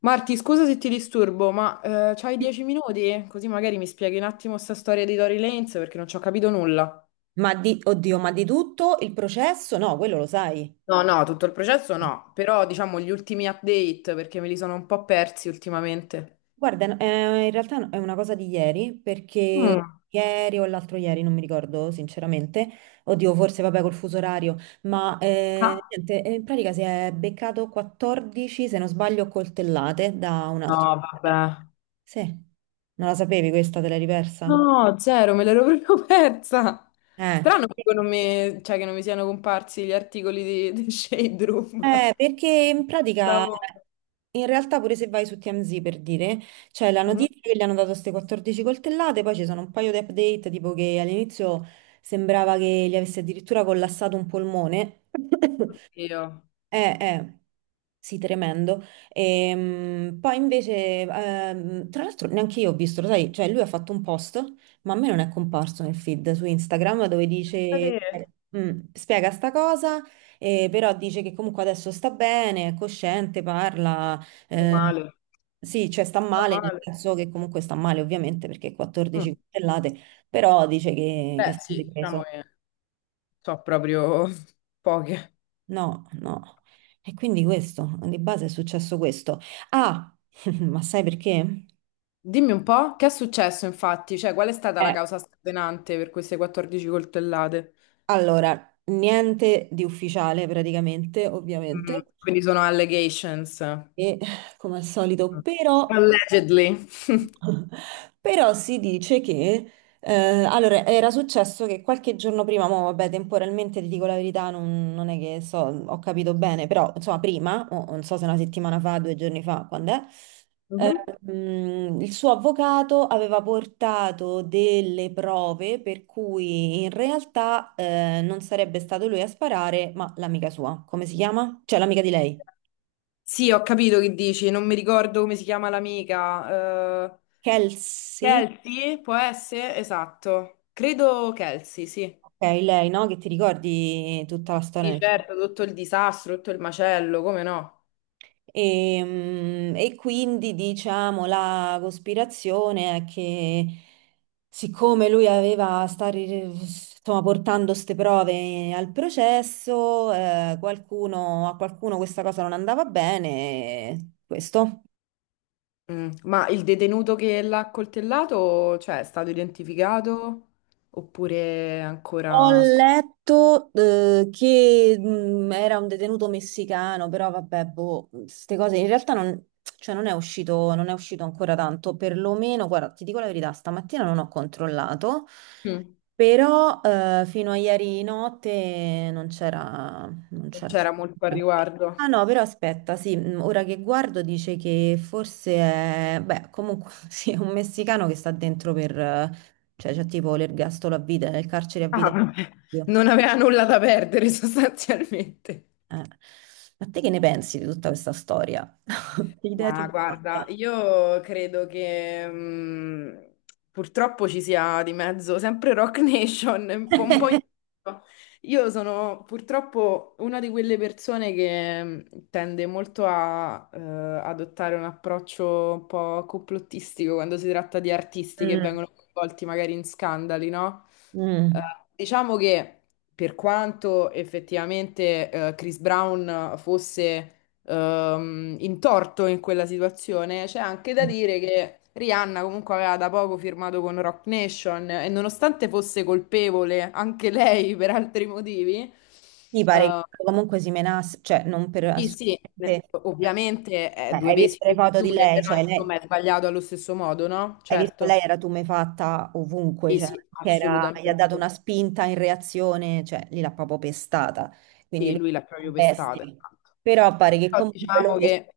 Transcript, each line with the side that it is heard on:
left: Marti, scusa se ti disturbo, ma c'hai 10 minuti? Così magari mi spieghi un attimo sta storia di Tory Lanez perché non ci ho capito nulla.
right: Oddio, ma di tutto il processo? No, quello lo sai.
left: No, no, tutto il processo no, però diciamo gli ultimi update perché me li sono un po' persi ultimamente.
right: Guarda, in realtà è una cosa di ieri, perché
left: Mm.
right: ieri o l'altro ieri, non mi ricordo sinceramente, oddio, forse vabbè col fuso orario, ma
left: Ah.
right: niente, in pratica si è beccato 14, se non sbaglio, coltellate da un
left: No,
right: altro.
left: vabbè.
right: eh, Sì, non la sapevi questa, te l'hai ripersa?
left: No, zero, me l'ero proprio persa.
right: Eh,
left: Strano Strano. Che non mi, cioè, che non mi siano comparsi gli articoli di Shade Room.
right: perché in pratica
left: Stavo.
right: In realtà pure se vai su TMZ per dire, c'è la
left: Mhm.
right: notizia che gli hanno dato queste 14 coltellate, poi ci sono un paio di update, tipo che all'inizio sembrava che gli avesse addirittura collassato un polmone.
left: Oddio.
right: Eh, eh, sì, tremendo. Poi invece, tra l'altro, neanche io ho visto, lo sai, cioè lui ha fatto un post, ma a me non è comparso nel feed su Instagram dove dice,
left: Pensa te.
right: spiega sta cosa, però dice che comunque adesso sta bene, è cosciente, parla,
left: Meno
right: eh,
left: male.
right: sì, cioè sta
left: Meno
right: male, nel
left: male.
right: senso che comunque sta male ovviamente perché 14
left: Mm.
right: coltellate, però dice che
left: Beh,
right: si è
left: sì, diciamo
right: ripreso.
left: che so proprio poche.
right: No, no. E quindi questo, di base è successo questo. Ah, ma sai perché?
left: Dimmi un po', che è successo infatti? Cioè, qual è stata la
right: Eh,
left: causa scatenante per queste 14 coltellate?
right: allora, niente di ufficiale praticamente, ovviamente,
left: Quindi sono allegations. Mm.
right: e come al solito, però,
left: Allegedly.
right: però si dice che, eh, allora, era successo che qualche giorno prima, mo, vabbè, temporalmente ti dico la verità, non è che so, ho capito bene, però, insomma, prima, o non so se una settimana fa, 2 giorni fa, quando è?
left: Mhm.
right: Il suo avvocato aveva portato delle prove per cui in realtà non sarebbe stato lui a sparare, ma l'amica sua. Come si chiama? Cioè l'amica di lei.
left: Sì, ho capito che dici, non mi ricordo come si chiama l'amica.
right: Kelsey?
left: Kelsey, può essere? Esatto. Credo Kelsey, sì.
right: Ok, lei, no? Che ti ricordi tutta la
left: Sì,
right: storia?
left: certo, tutto il disastro, tutto il macello, come no?
right: E quindi diciamo la cospirazione è che siccome lui aveva stare insomma, portando queste prove al processo, a qualcuno questa cosa non andava bene, questo.
left: Ma il detenuto che l'ha accoltellato, cioè, è stato identificato oppure
right: Ho
left: ancora sc-
right: letto, che era un detenuto messicano, però vabbè, boh, queste cose in realtà non, cioè non è uscito ancora tanto, perlomeno, guarda, ti dico la verità, stamattina non ho controllato,
left: Mm.
right: però fino a ieri notte non c'era, non
left: Non
right: c'era.
left: c'era molto a riguardo?
right: Ah no, però aspetta, sì, ora che guardo dice che forse è, beh, comunque sì, è un messicano che sta dentro per, cioè, c'è tipo l'ergastolo a vita, nel carcere a vita.
left: Ah, vabbè.
right: Dio.
left: Non aveva nulla da perdere sostanzialmente.
right: Eh. Ma te che ne pensi di tutta questa storia? Che idea ti
left: Ma
right: sei
left: guarda,
right: fatta?
left: io credo che purtroppo ci sia di mezzo sempre Rock Nation, un po'. Io sono purtroppo una di quelle persone che tende molto a adottare un approccio un po' complottistico quando si tratta di artisti che
right: Mm,
left: vengono coinvolti magari in scandali, no? Eh,
right: mm.
left: diciamo che per quanto effettivamente Chris Brown fosse in torto in quella situazione, c'è anche da dire che Rihanna comunque aveva da poco firmato con Rock Nation e nonostante fosse colpevole anche lei per altri motivi,
right: Ti pare
left: eh,
right: che comunque si menasse, cioè non per
left: sì, sì,
right: assolutamente. Cioè,
left: ovviamente è due
right: hai
left: pesi e
right: visto le
left: due
right: foto di
left: misure,
right: lei,
left: però
right: cioè lei,
left: insomma è sbagliato allo stesso modo, no?
right: hai visto
left: Certo,
right: lei era tumefatta ovunque,
left: sì,
right: cioè
left: sì,
right: gli ha
left: assolutamente.
right: dato una spinta in reazione, cioè lì l'ha proprio pestata, quindi
left: Sì,
right: lui
left: lui l'ha
right: la
left: proprio pestata.
right: bestia.
left: Esatto.
right: Però pare che
left: Però
right: comunque
left: diciamo
right: loro,
left: che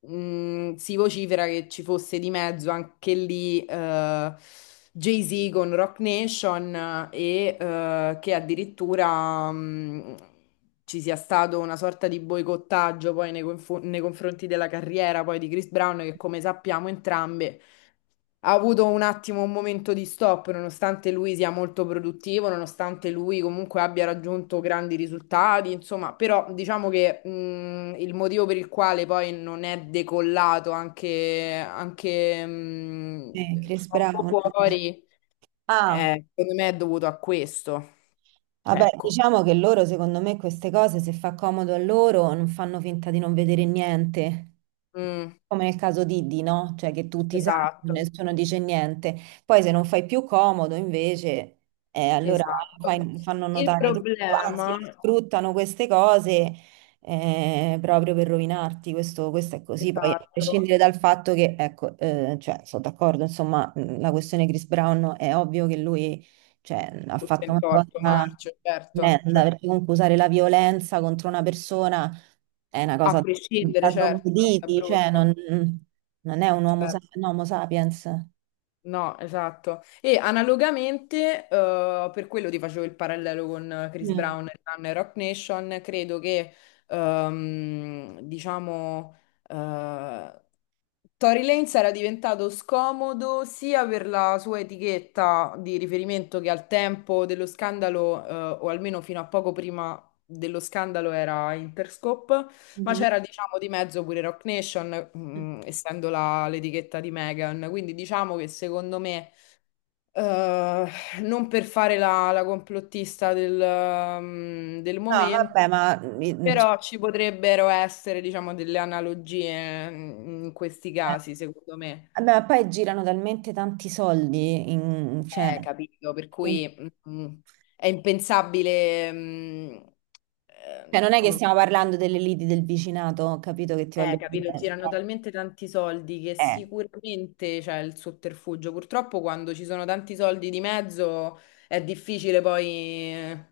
left: si vocifera che ci fosse di mezzo anche lì Jay-Z con Rock Nation e che addirittura ci sia stato una sorta di boicottaggio poi nei confronti della carriera poi di Chris Brown che come sappiamo entrambe ha avuto un attimo un momento di stop, nonostante lui sia molto produttivo, nonostante lui comunque abbia raggiunto grandi risultati, insomma, però diciamo che il motivo per il quale poi non è decollato anche
right: Chris
left: troppo
right: Brown.
left: fuori,
right: Ah.
left: secondo me è dovuto a questo.
right: Vabbè,
left: Ecco.
right: diciamo che loro, secondo me, queste cose, se fa comodo a loro, non fanno finta di non vedere niente.
left: Mm.
right: Come nel caso di Diddy, no? Cioè che tutti sanno,
left: Esatto,
right: nessuno dice niente. Poi se non fai più comodo, invece, allora
left: esatto.
right: fanno
left: Il
right: notare tutto, anzi,
left: problema,
right: sfruttano queste cose proprio per rovinarti. Questo è così. Poi, a
left: esatto,
right: prescindere dal fatto che, ecco, cioè, sono d'accordo, insomma, la questione Chris Brown è ovvio che lui cioè, ha
left: tutto
right: fatto una
left: intorno,
right: cosa
left: marcio, certo,
right: tremenda,
left: cioè.
right: perché comunque usare la violenza contro una persona è una
left: A
right: cosa
left: prescindere,
right: da
left: certo, è una cosa
right: trogloditi, cioè non,
left: brutta.
right: non è un uomo,
left: Certo.
right: un homo sapiens.
left: No, esatto. E analogamente, per quello ti facevo il parallelo con Chris
right: Mm.
left: Brown e Nan e Rock Nation, credo che, diciamo, eh, Tory Lanez era diventato scomodo sia per la sua etichetta di riferimento che al tempo dello scandalo, o almeno fino a poco prima dello scandalo era Interscope. Ma
right: Mhm.
left: c'era, diciamo, di mezzo pure Rock Nation, essendo l'etichetta di Megan. Quindi diciamo che secondo me, eh, non per fare la complottista del
right: No,
left: momento,
right: vabbè, ma, cioè,
left: però ci potrebbero essere, diciamo, delle analogie in questi
right: eh,
left: casi, secondo me.
right: vabbè, ma poi girano talmente tanti soldi, cioè,
left: Capito, per
right: che-
left: cui mm, è impensabile,
right: cioè, non è che
left: come.
right: stiamo parlando delle liti del vicinato, ho capito che ti voglio
left: Capito,
right: dire.
left: girano talmente tanti soldi che
right: Eh.
left: sicuramente c'è il sotterfugio. Purtroppo quando ci sono tanti soldi di mezzo è difficile poi. eh,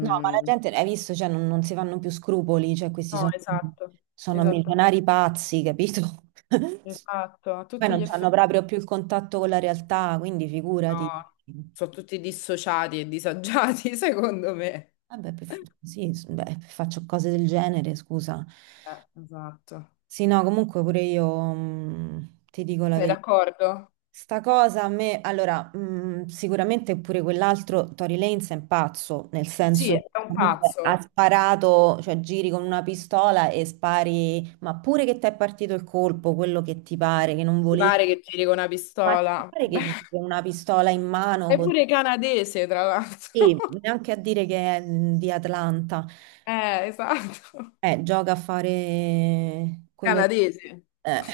right: No, ma la gente, hai visto, cioè, non si fanno più scrupoli, cioè, questi
left: No,
right: sono,
left: esatto,
right: sono
left: esattamente,
right: milionari pazzi, capito?
left: esatto, a
right: Poi
left: tutti gli
right: non hanno
left: effetti.
right: proprio più il contatto con la realtà, quindi figurati.
left: No, sono tutti dissociati e disagiati, secondo me.
right: Vabbè, sì, beh, faccio cose del genere, scusa.
left: Esatto.
right: Sì, no, comunque pure io, ti dico la
left: Sei
right: verità.
left: d'accordo?
right: Sta cosa a me, allora, sicuramente pure quell'altro Tory Lanez è un pazzo, nel
left: Sì,
right: senso che
left: è un
right: comunque ha
left: pazzo.
right: sparato, cioè giri con una pistola e spari, ma pure che ti è partito il colpo, quello che ti pare, che non
left: Ti
right: volevi,
left: pare che giri con una
right: ma ti
left: pistola?
right: pare che
left: Vabbè.
right: giri con una pistola in mano
left: È
right: così.
left: pure canadese, tra l'altro.
right: Sì, neanche a dire che è di Atlanta.
left: Esatto.
right: Gioca a fare quello,
left: Canadese,
right: eh.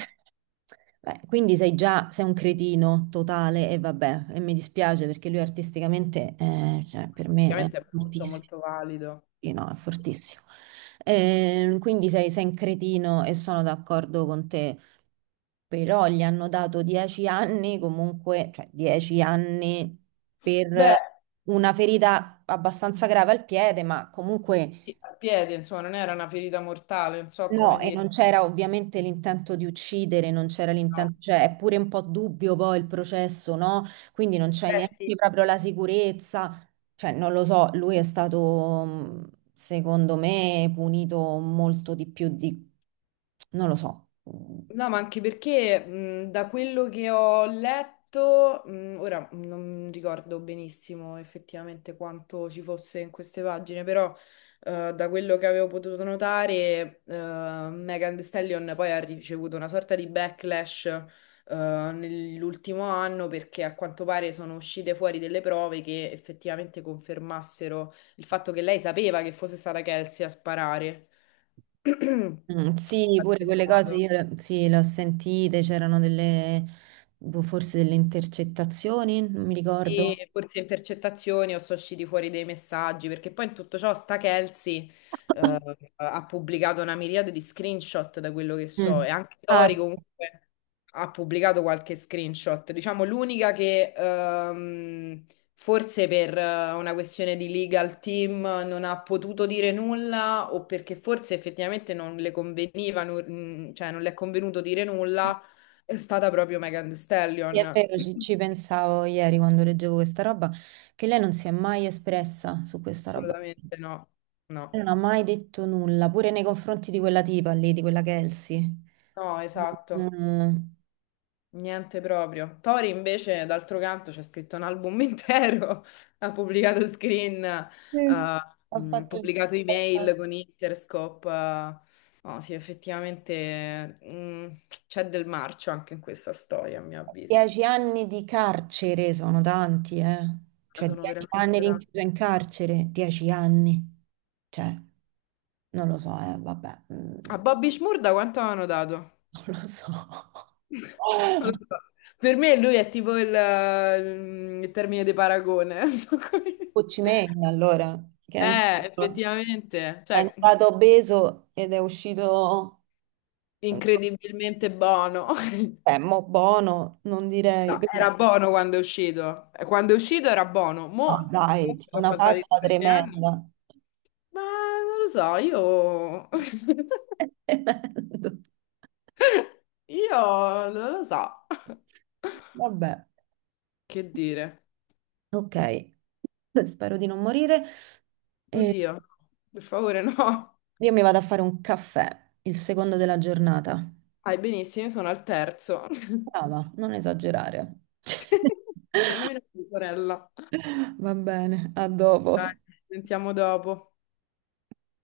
right: Beh, quindi sei un cretino totale e vabbè, e mi dispiace perché lui artisticamente, cioè, per me è
left: ovviamente è molto
right: fortissimo.
left: molto valido.
right: Sì, no, è fortissimo. Quindi sei un cretino e sono d'accordo con te, però gli hanno dato 10 anni comunque, cioè 10 anni per
left: Beh,
right: una ferita abbastanza grave al piede, ma comunque.
left: sì, al piede, insomma, non era una ferita mortale, non so
right: No,
left: come
right: e
left: dire.
right: non c'era ovviamente l'intento di uccidere, non c'era
left: No.
right: l'intento, cioè è pure un po' dubbio poi il processo, no? Quindi non c'hai
left: Eh sì,
right: neanche proprio la sicurezza, cioè non lo so, lui è stato secondo me punito molto di più di, non lo so. Mm,
left: no, ma anche perché da quello che ho letto, ora non ricordo benissimo effettivamente quanto ci fosse in queste pagine, però da quello che avevo potuto notare, Megan Thee Stallion poi ha ricevuto una sorta di backlash nell'ultimo anno perché a quanto pare sono uscite fuori delle prove che effettivamente confermassero il fatto che lei sapeva che fosse stata Kelsey a sparare. In
right: mm, sì, pure
left: qualche
right: quelle cose
left: modo.
right: io sì, le ho sentite, c'erano delle, boh, forse delle intercettazioni, non mi ricordo.
left: Sì, forse intercettazioni o sono usciti fuori dei messaggi, perché poi in tutto ciò sta Kelsey eh, ha pubblicato una miriade di screenshot da quello che so
right: Mm.
left: e anche
right: Ah,
left: Tori comunque ha pubblicato qualche screenshot, diciamo l'unica che forse per una questione di legal team non ha potuto dire nulla o perché forse effettivamente non le conveniva, cioè non le è convenuto dire nulla, è stata proprio Megan Thee
right: sì, è
left: Stallion.
right: vero, ci pensavo ieri quando leggevo questa roba, che lei non si è mai espressa su questa roba.
left: Assolutamente no,
right: Lei
left: no,
right: non ha mai detto nulla, pure nei confronti di quella tipa lì, di quella Kelsey.
left: no, esatto,
right: Mm,
left: niente proprio. Tori invece, d'altro canto, c'è scritto un album intero, ha pubblicato screen,
right: sì, sì.
left: eh,
right: Ha fatto
left: pubblicato email con Interscope. No, sì, effettivamente c'è del marcio anche in questa storia, a mio avviso.
right: 10 anni di carcere, sono tanti, eh. Cioè,
left: Sono
right: dieci
left: veramente.
right: anni
left: Da-
right: rinchiuso in carcere, 10 anni. Cioè, non lo so, vabbè,
left: A Bobby Shmurda da quanto avevano dato?
right: non lo so.
left: Non lo so. Per me lui è tipo il termine di paragone. Non so come-
right: Ho Chi Minh, allora, che è entrato,
left: Effettivamente,
right: è
left: cioè,
right: entrato obeso ed è uscito,
left: incredibilmente buono.
right: mo buono, non direi,
left: No,
right: però,
left: era buono quando è uscito. Quando è uscito era buono.
right: no,
left: Mo'
right: dai,
left: comunque
right: c'ha
left: sono
right: una
left: passati
right: faccia
left: 7 anni.
right: tremenda.
left: Ma non lo so, io.
right: È tremendo.
left: Io non lo so.
right: Vabbè,
left: Che dire?
right: ok, spero di non morire. E
left: Oddio, per favore, no.
right: io mi vado a fare un caffè, il secondo della giornata.
left: Vai benissimo, io sono al terzo.
right: Brava, non esagerare.
left: Nemmeno mia sorella.
right: Va bene, a
left: Dai,
right: dopo.
left: ci sentiamo dopo.